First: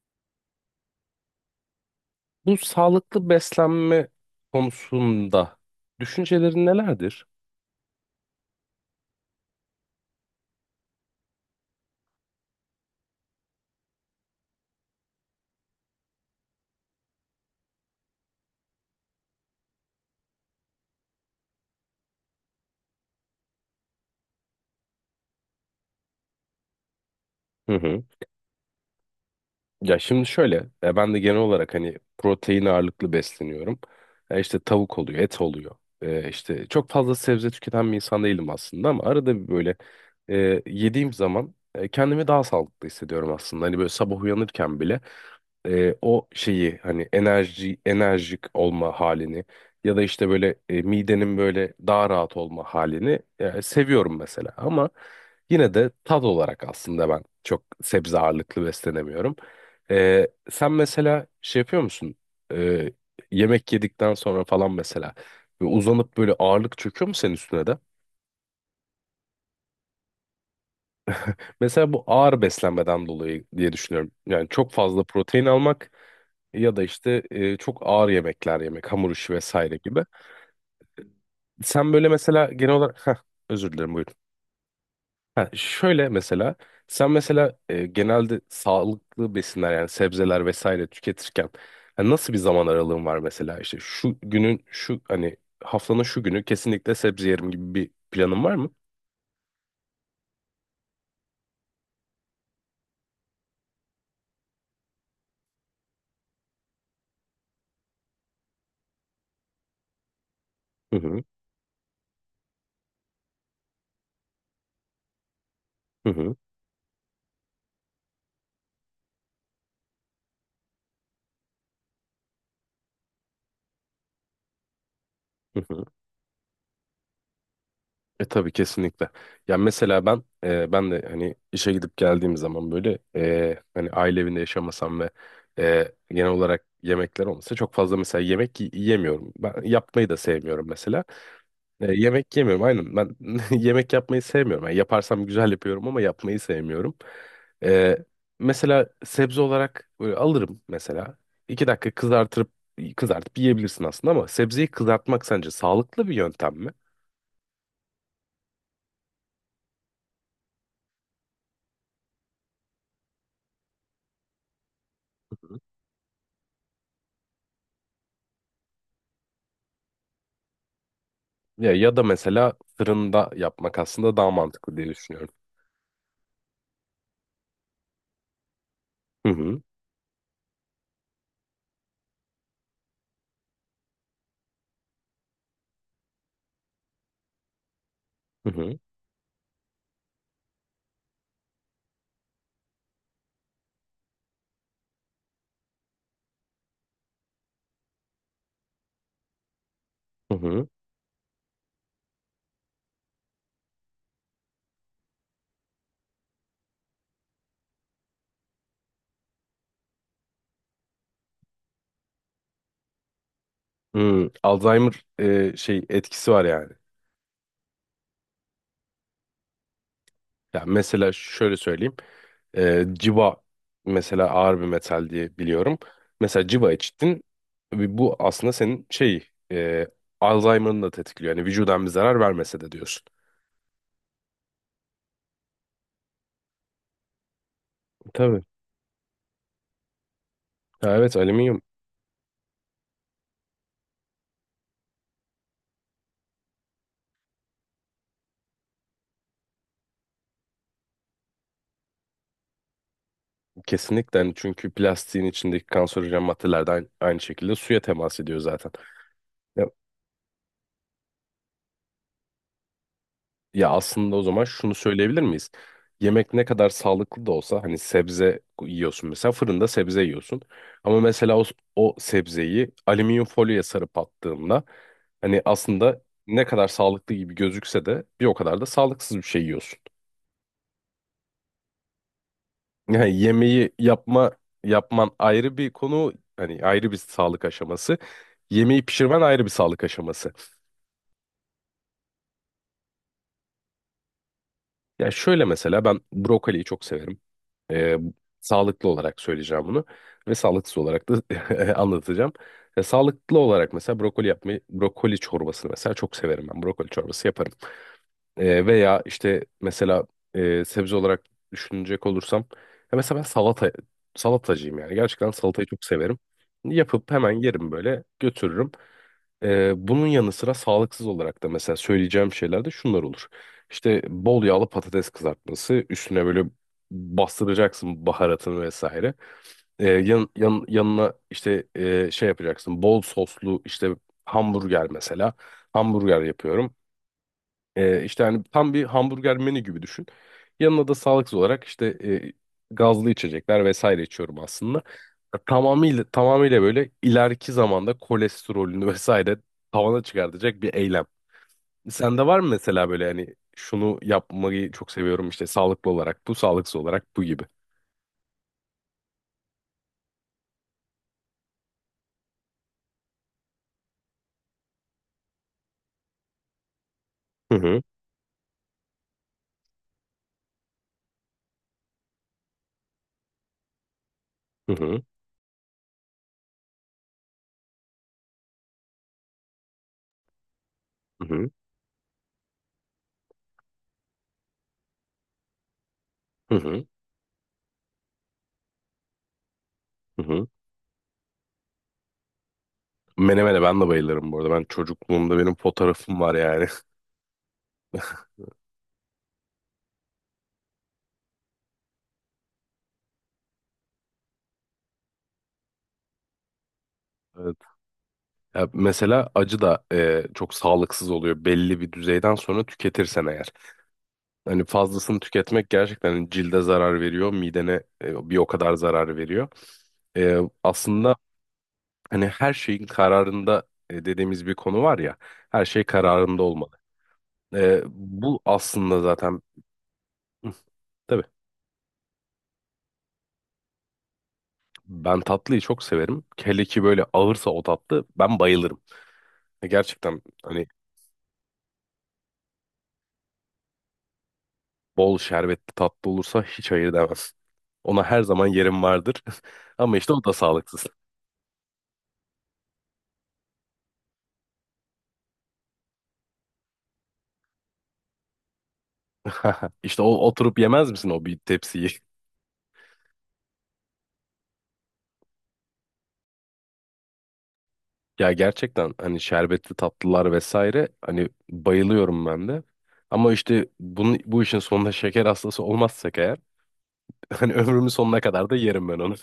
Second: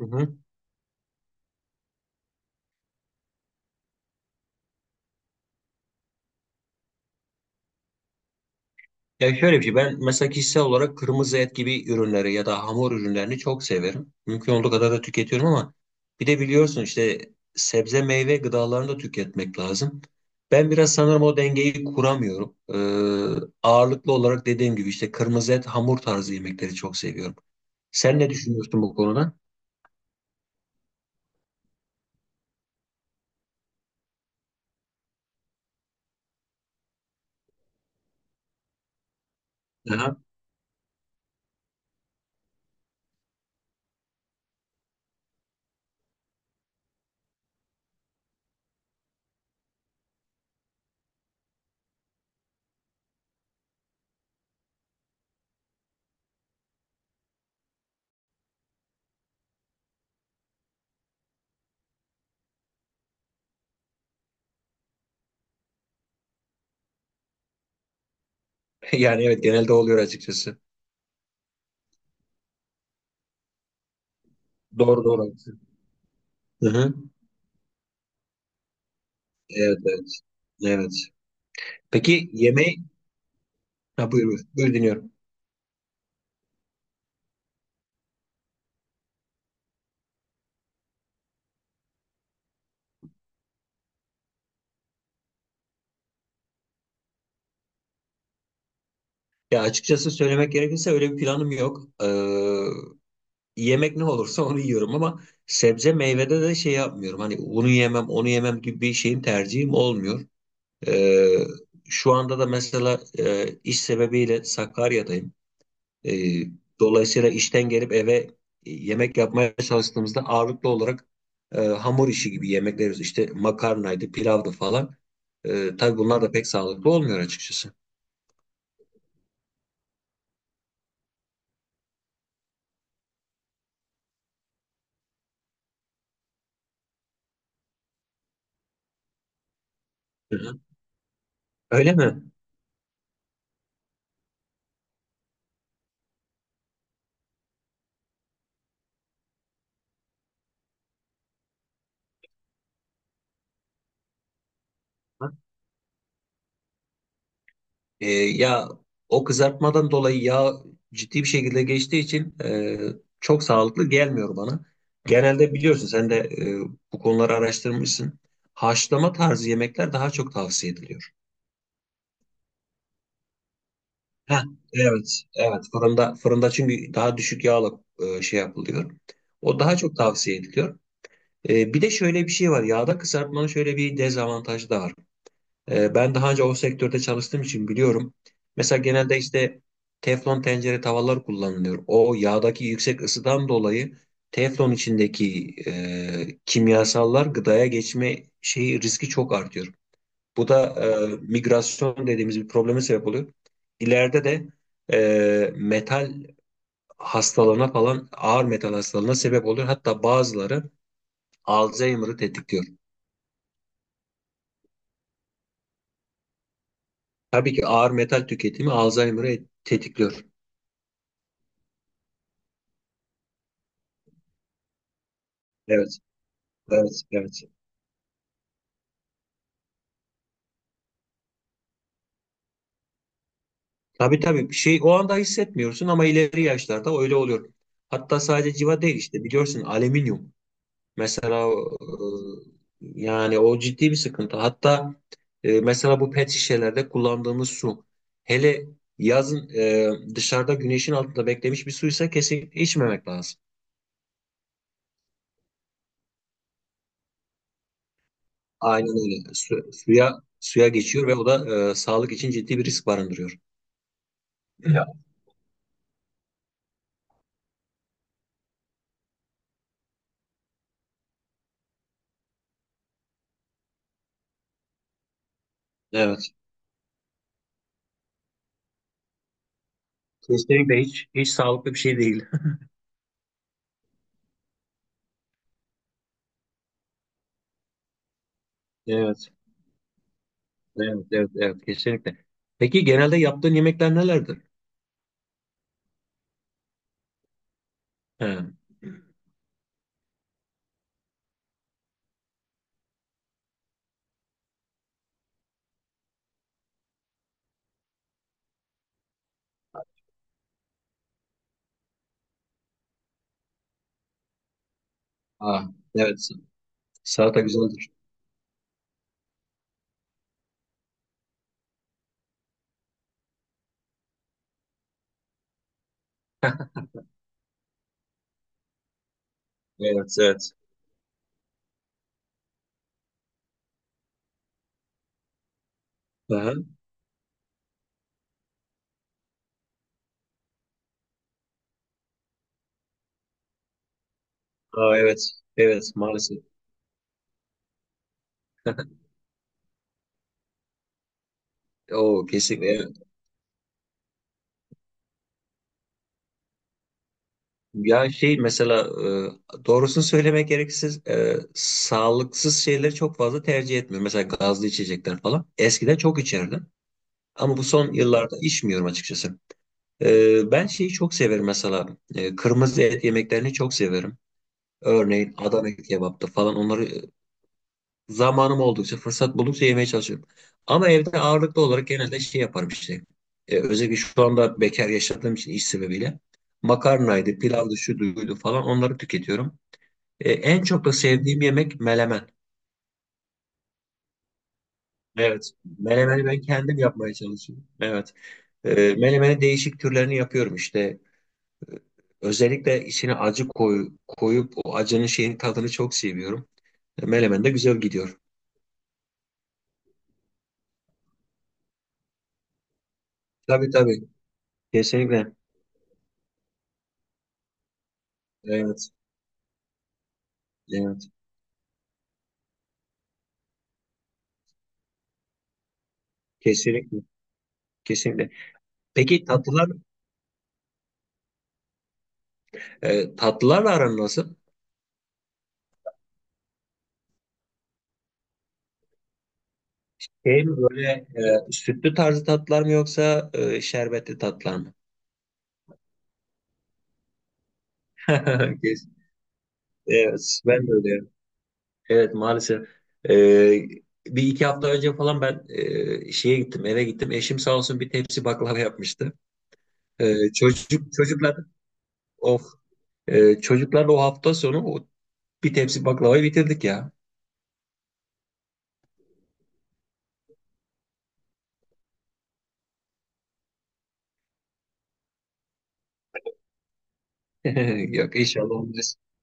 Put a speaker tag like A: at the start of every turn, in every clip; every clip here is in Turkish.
A: Hı hı.
B: Bu sağlıklı beslenme konusunda düşüncelerin nelerdir?
A: Ya şöyle bir şey ben mesela kişisel olarak kırmızı et gibi ürünleri ya da hamur ürünlerini çok severim. Mümkün olduğu kadar da tüketiyorum ama bir de biliyorsun işte sebze meyve gıdalarını da tüketmek lazım. Ben biraz sanırım o dengeyi kuramıyorum. Ağırlıklı olarak dediğim gibi işte kırmızı et hamur tarzı yemekleri çok seviyorum.
B: Hı hı.
A: Sen ne düşünüyorsun bu konuda?
B: Ya şimdi şöyle, ben de genel olarak hani protein ağırlıklı besleniyorum. E işte tavuk oluyor, et oluyor. E işte çok fazla sebze tüketen bir insan değilim aslında ama arada bir böyle
A: Aha.
B: yediğim zaman kendimi daha sağlıklı hissediyorum aslında. Hani böyle sabah uyanırken bile. O şeyi hani enerjik olma halini ya da işte böyle midenin böyle daha rahat olma halini seviyorum mesela ama yine de tat olarak aslında ben çok sebze ağırlıklı beslenemiyorum. E, sen mesela şey yapıyor musun? E, Yemek yedikten sonra falan mesela ve uzanıp böyle ağırlık çöküyor mu senin üstüne de?
A: Yani evet genelde oluyor açıkçası.
B: Mesela bu ağır beslenmeden dolayı diye düşünüyorum. Yani çok fazla
A: Doğru doğru,
B: protein
A: haklısın.
B: almak
A: Hı
B: ya da
A: hı.
B: işte çok ağır yemekler yemek, hamur işi vesaire
A: Evet
B: gibi.
A: evet. Evet.
B: Sen böyle
A: Peki
B: mesela genel
A: yemeği...
B: olarak... özür dilerim
A: Ha,
B: buyurun.
A: buyur buyur. Buyur dinliyorum.
B: Ha, şöyle mesela sen mesela genelde sağlıklı besinler yani sebzeler vesaire tüketirken ha, nasıl bir zaman aralığın var mesela işte şu günün şu hani haftanın şu günü kesinlikle sebze yerim gibi bir planın var mı?
A: Ya açıkçası söylemek gerekirse öyle bir planım yok. Yemek ne olursa onu yiyorum ama sebze meyvede de şey yapmıyorum. Hani bunu yemem, onu yemem gibi bir şeyim tercihim olmuyor.
B: Hı hı
A: Ee, Şu anda da mesela iş sebebiyle Sakarya'dayım.
B: hı
A: Ee,
B: hı.
A: Dolayısıyla işten gelip eve yemek yapmaya çalıştığımızda ağırlıklı olarak hamur işi gibi yemekler yiyoruz. İşte makarnaydı, pilavdı falan.
B: Hı hı.
A: Tabii bunlar da pek sağlıklı olmuyor açıkçası.
B: E tabii kesinlikle. Ya mesela ben de hani işe gidip geldiğim zaman böyle hani aile evinde yaşamasam ve genel olarak yemekler olmasa çok fazla mesela yemiyorum. Ben yapmayı da
A: Hı hı.
B: sevmiyorum mesela.
A: Öyle
B: E,
A: mi?
B: yemek yemiyorum aynen ben yemek yapmayı sevmiyorum. Yani yaparsam güzel yapıyorum ama yapmayı sevmiyorum. E, mesela sebze olarak böyle alırım mesela. İki dakika kızartıp yiyebilirsin aslında ama sebzeyi kızartmak
A: Ha?
B: sence sağlıklı bir yöntem mi?
A: Ya o kızartmadan dolayı yağ ciddi bir şekilde geçtiği için çok sağlıklı gelmiyor bana. Genelde biliyorsun sen de bu konuları araştırmışsın. Haşlama tarzı yemekler daha çok tavsiye ediliyor.
B: Ya, ya da mesela fırında yapmak aslında daha
A: Heh,
B: mantıklı diye
A: evet,
B: düşünüyorum.
A: evet. Fırında çünkü daha düşük yağla şey yapılıyor.
B: Hı
A: O
B: hı.
A: daha çok tavsiye ediliyor. E, bir de şöyle bir şey var. Yağda kızartmanın şöyle bir dezavantajı da var. Ben daha önce o sektörde çalıştığım için biliyorum.
B: Hı hı.
A: Mesela genelde işte teflon tencere tavalar kullanılıyor. O yağdaki yüksek ısıdan dolayı teflon içindeki kimyasallar gıdaya geçme şeyi riski çok artıyor.
B: Hı
A: Bu da
B: hı.
A: migrasyon dediğimiz bir probleme sebep oluyor. İleride de metal hastalığına falan ağır metal hastalığına sebep oluyor. Hatta bazıları Alzheimer'ı tetikliyor.
B: Hmm, Alzheimer şey etkisi var yani.
A: Tabii ki ağır metal tüketimi Alzheimer'ı tetikliyor.
B: Ya mesela şöyle söyleyeyim. E, civa mesela ağır bir metal diye biliyorum.
A: Evet,
B: Mesela civa
A: evet,
B: içtin.
A: evet.
B: Ve bu aslında senin şey Alzheimer'ını da tetikliyor. Yani vücudan bir zarar vermese de diyorsun.
A: Tabii tabii bir şey o anda hissetmiyorsun ama ileri yaşlarda öyle oluyor. Hatta
B: Tabii.
A: sadece civa değil işte biliyorsun alüminyum.
B: Ya evet
A: Mesela
B: alüminyum
A: yani o ciddi bir sıkıntı. Hatta mesela bu pet şişelerde kullandığımız su. Hele yazın dışarıda güneşin altında beklemiş bir suysa kesinlikle içmemek lazım.
B: kesinlikle yani çünkü plastiğin içindeki kanserojen maddelerden aynı şekilde suya temas ediyor zaten.
A: Aynen öyle. Suya suya geçiyor ve o da sağlık için ciddi bir risk barındırıyor.
B: Ya aslında o zaman şunu
A: Ya.
B: söyleyebilir miyiz? Yemek ne kadar sağlıklı da olsa hani sebze yiyorsun mesela fırında sebze yiyorsun. Ama mesela o, o sebzeyi alüminyum folyoya sarıp attığında hani aslında
A: Evet.
B: ne kadar sağlıklı gibi gözükse de bir o kadar da sağlıksız bir şey yiyorsun.
A: Kesinlikle hiç hiç sağlıklı bir şey değil.
B: Yani yemeği yapma yapman ayrı bir konu hani ayrı bir sağlık aşaması. Yemeği pişirmen
A: Evet,
B: ayrı bir sağlık aşaması.
A: evet, evet, evet, kesinlikle. Peki genelde yaptığın yemekler nelerdir?
B: Ya şöyle mesela ben brokoliyi çok severim. E,
A: He.
B: sağlıklı olarak söyleyeceğim bunu ve sağlıksız olarak da anlatacağım. E, sağlıklı olarak mesela brokoli yapmayı, brokoli çorbasını mesela çok severim ben. Brokoli çorbası yaparım. E, veya işte mesela sebze olarak düşünecek olursam ya mesela ben salatacıyım yani. Gerçekten salatayı
A: Ah,
B: çok severim.
A: evet.
B: Yapıp hemen
A: Salata
B: yerim
A: güzeldir.
B: böyle götürürüm. E, bunun yanı sıra sağlıksız olarak da mesela söyleyeceğim şeyler de şunlar olur. İşte bol yağlı patates kızartması üstüne böyle bastıracaksın baharatını vesaire.
A: Evet, evet.
B: Yanına işte şey yapacaksın bol soslu işte hamburger mesela. Hamburger
A: Aha.
B: yapıyorum. İşte hani tam bir hamburger menü gibi düşün. Yanına da sağlıksız olarak işte gazlı içecekler vesaire içiyorum aslında.
A: Aa, evet, evet,
B: Tamamıyla
A: maalesef.
B: tamamıyla böyle ileriki zamanda kolesterolünü vesaire tavana çıkartacak bir eylem.
A: O
B: Sende var mı
A: kesinlikle,
B: mesela
A: evet.
B: böyle hani şunu yapmayı çok seviyorum işte sağlıklı olarak bu, sağlıksız olarak bu gibi.
A: Ya şey mesela doğrusunu söylemek gerekirse sağlıksız şeyleri çok fazla tercih etmiyorum. Mesela gazlı içecekler falan. Eskiden çok içerdim. Ama
B: Hı
A: bu
B: hı
A: son yıllarda içmiyorum açıkçası. Ben şeyi çok severim mesela. Kırmızı et yemeklerini çok severim.
B: hı hı
A: Örneğin Adana kebaptı falan onları zamanım oldukça, fırsat buldukça yemeye çalışıyorum. Ama evde
B: hı
A: ağırlıklı olarak genelde şey yaparım işte. Özellikle şu anda bekar yaşadığım için iş sebebiyle.
B: hı hı.
A: Makarnaydı, pilavdı, şu duydu falan onları tüketiyorum.
B: Hı hı.
A: En çok da sevdiğim yemek melemen.
B: Menemene ben de bayılırım bu arada. Ben çocukluğumda
A: Evet.
B: benim fotoğrafım
A: Melemeni
B: var
A: ben
B: yani.
A: kendim yapmaya çalışıyorum. Evet. Melemeni değişik türlerini yapıyorum işte. Özellikle içine acı koyup o acının şeyin tadını çok seviyorum. Menemen de güzel gidiyor.
B: Ya mesela acı da çok sağlıksız oluyor belli bir düzeyden sonra tüketirsen eğer.
A: Tabii tabii.
B: Hani fazlasını
A: Kesinlikle.
B: tüketmek gerçekten hani cilde zarar veriyor, midene bir o kadar
A: Evet.
B: zarar veriyor. E,
A: Evet.
B: aslında hani her şeyin kararında dediğimiz bir konu var ya, her şey kararında olmalı.
A: Kesinlikle.
B: E,
A: Kesinlikle.
B: bu aslında
A: Peki
B: zaten
A: tatlılar
B: Hı, tabii
A: tatlılarla aran nasıl?
B: ben tatlıyı çok severim. Hele ki böyle ağırsa o tatlı ben bayılırım. E, gerçekten
A: Şey mi
B: hani
A: böyle sütlü tarzı tatlılar mı yoksa şerbetli tatlılar mı?
B: Bol şerbetli tatlı olursa hiç hayır demez. Ona her zaman yerim
A: Kes-
B: vardır. Ama işte o da
A: Evet. Ben de
B: sağlıksız.
A: öyle. Evet maalesef. E, bir iki hafta önce falan ben şeye gittim eve gittim. Eşim sağ olsun bir tepsi baklava yapmıştı.
B: İşte o oturup yemez misin o
A: Çocuklar
B: bir tepsiyi?
A: Of. Çocuklarla o hafta sonu o bir tepsi baklavayı bitirdik ya.
B: Ya gerçekten hani şerbetli tatlılar vesaire hani bayılıyorum ben de. Ama işte bu işin sonunda şeker hastası olmazsak eğer hani ömrümün
A: Yok
B: sonuna kadar
A: inşallah
B: da yerim
A: olmaz.
B: ben onu.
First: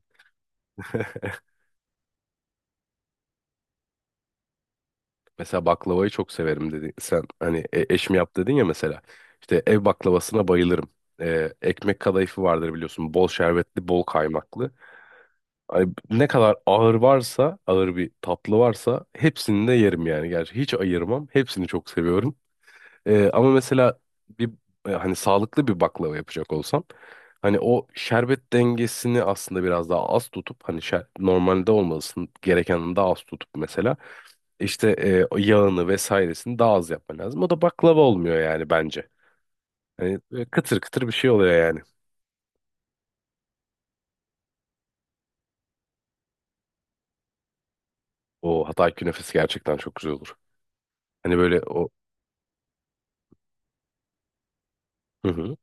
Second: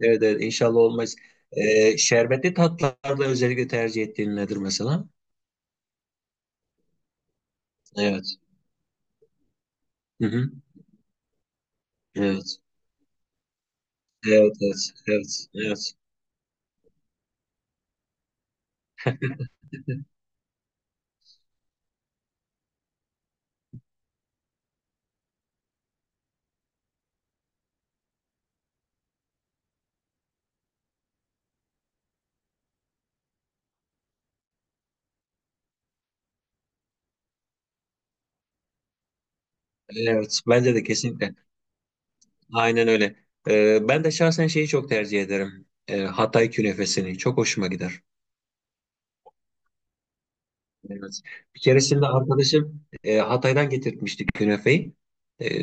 A: Evet evet inşallah olmaz. Şerbetli tatlılarda özellikle tercih ettiğin nedir mesela?
B: Mesela baklavayı çok severim dedin. Sen hani eşim
A: Evet.
B: yap dedin ya mesela. İşte ev
A: Hı
B: baklavasına
A: hı.
B: bayılırım. Ekmek kadayıfı
A: Evet.
B: vardır biliyorsun. Bol şerbetli, bol
A: Evet
B: kaymaklı.
A: evet evet
B: Ay,
A: evet.
B: ne kadar ağır varsa, ağır bir tatlı varsa hepsini de yerim yani. Gerçi hiç ayırmam. Hepsini çok seviyorum. Ama mesela bir hani sağlıklı bir baklava yapacak olsam hani o şerbet dengesini aslında biraz daha az tutup normalde olmasın gerekenin daha az tutup mesela işte o yağını vesairesini daha az yapman lazım. O da baklava olmuyor yani bence. Hani
A: Evet bence
B: kıtır
A: de
B: kıtır bir şey
A: kesinlikle.
B: oluyor yani.
A: Aynen öyle. Ben de şahsen şeyi çok tercih ederim. Hatay künefesini. Çok hoşuma gider.
B: O Hatay künefesi gerçekten çok güzel olur.
A: Evet.
B: Hani
A: Bir
B: böyle o
A: keresinde arkadaşım Hatay'dan getirtmişti künefeyi.
B: Hı
A: E,
B: hı,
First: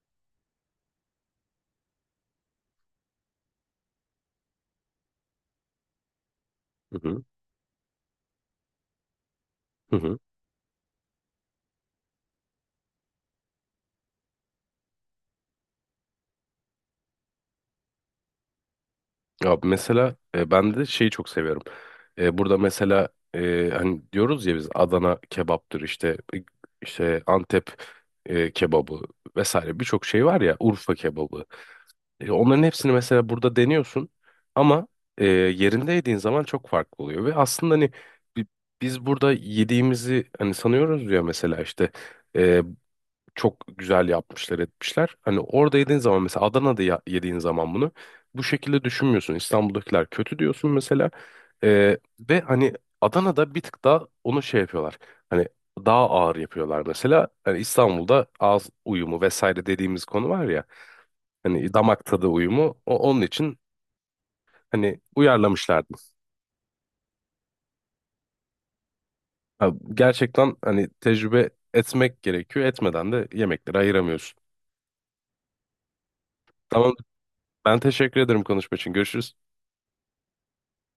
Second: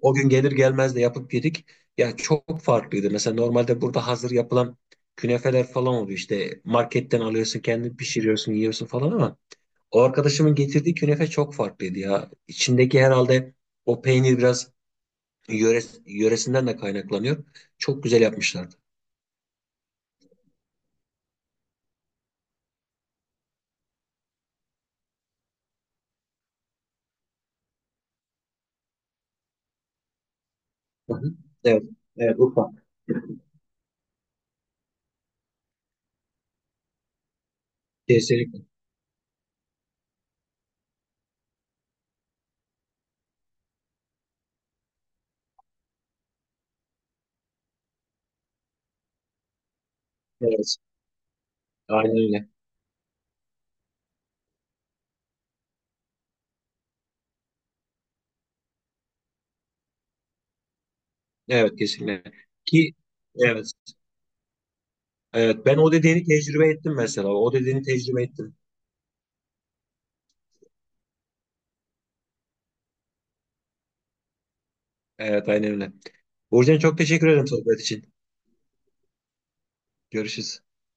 A: O gün gelir gelmez de yapıp yedik. Ya çok farklıydı. Mesela normalde burada hazır yapılan künefeler falan oluyor. İşte
B: hı
A: marketten
B: hı,
A: alıyorsun, kendin pişiriyorsun, yiyorsun falan ama
B: hı
A: o
B: hı.
A: arkadaşımın getirdiği künefe çok farklıydı ya. İçindeki herhalde o peynir biraz yöresinden de kaynaklanıyor. Çok güzel yapmışlardı.
B: Ya mesela ben de şeyi çok seviyorum. E, burada mesela hani diyoruz ya biz Adana kebaptır işte işte Antep kebabı vesaire birçok şey var ya Urfa
A: Hı hı.
B: kebabı.
A: Evet.
B: E,
A: Evet
B: onların
A: Urfa.
B: hepsini mesela burada deniyorsun ama yerinde yediğin zaman çok farklı oluyor ve aslında hani bi-
A: Kesinlikle.
B: biz burada yediğimizi hani sanıyoruz ya mesela işte e, çok güzel yapmışlar etmişler. Hani orada yediğin zaman mesela yediğin zaman bunu bu şekilde düşünmüyorsun. İstanbul'dakiler kötü diyorsun
A: Evet.
B: mesela.
A: Aynen
B: Ve
A: öyle.
B: hani Adana'da bir tık daha onu şey yapıyorlar. Hani daha ağır yapıyorlar mesela. Hani İstanbul'da ağız uyumu vesaire dediğimiz konu var ya. Hani
A: Evet
B: damak tadı
A: kesinlikle.
B: uyumu
A: Ki
B: o onun için
A: evet.
B: hani
A: Evet. Ben
B: uyarlamışlardı.
A: o dediğini tecrübe ettim mesela. O dediğini tecrübe ettim.
B: Ha, gerçekten hani tecrübe etmek gerekiyor. Etmeden de yemekleri ayıramıyorsun.
A: Evet aynen öyle. Burcu'ya
B: Tamam
A: çok teşekkür ederim
B: ben
A: sohbet için.
B: teşekkür ederim konuşma için. Görüşürüz.
A: Görüşürüz.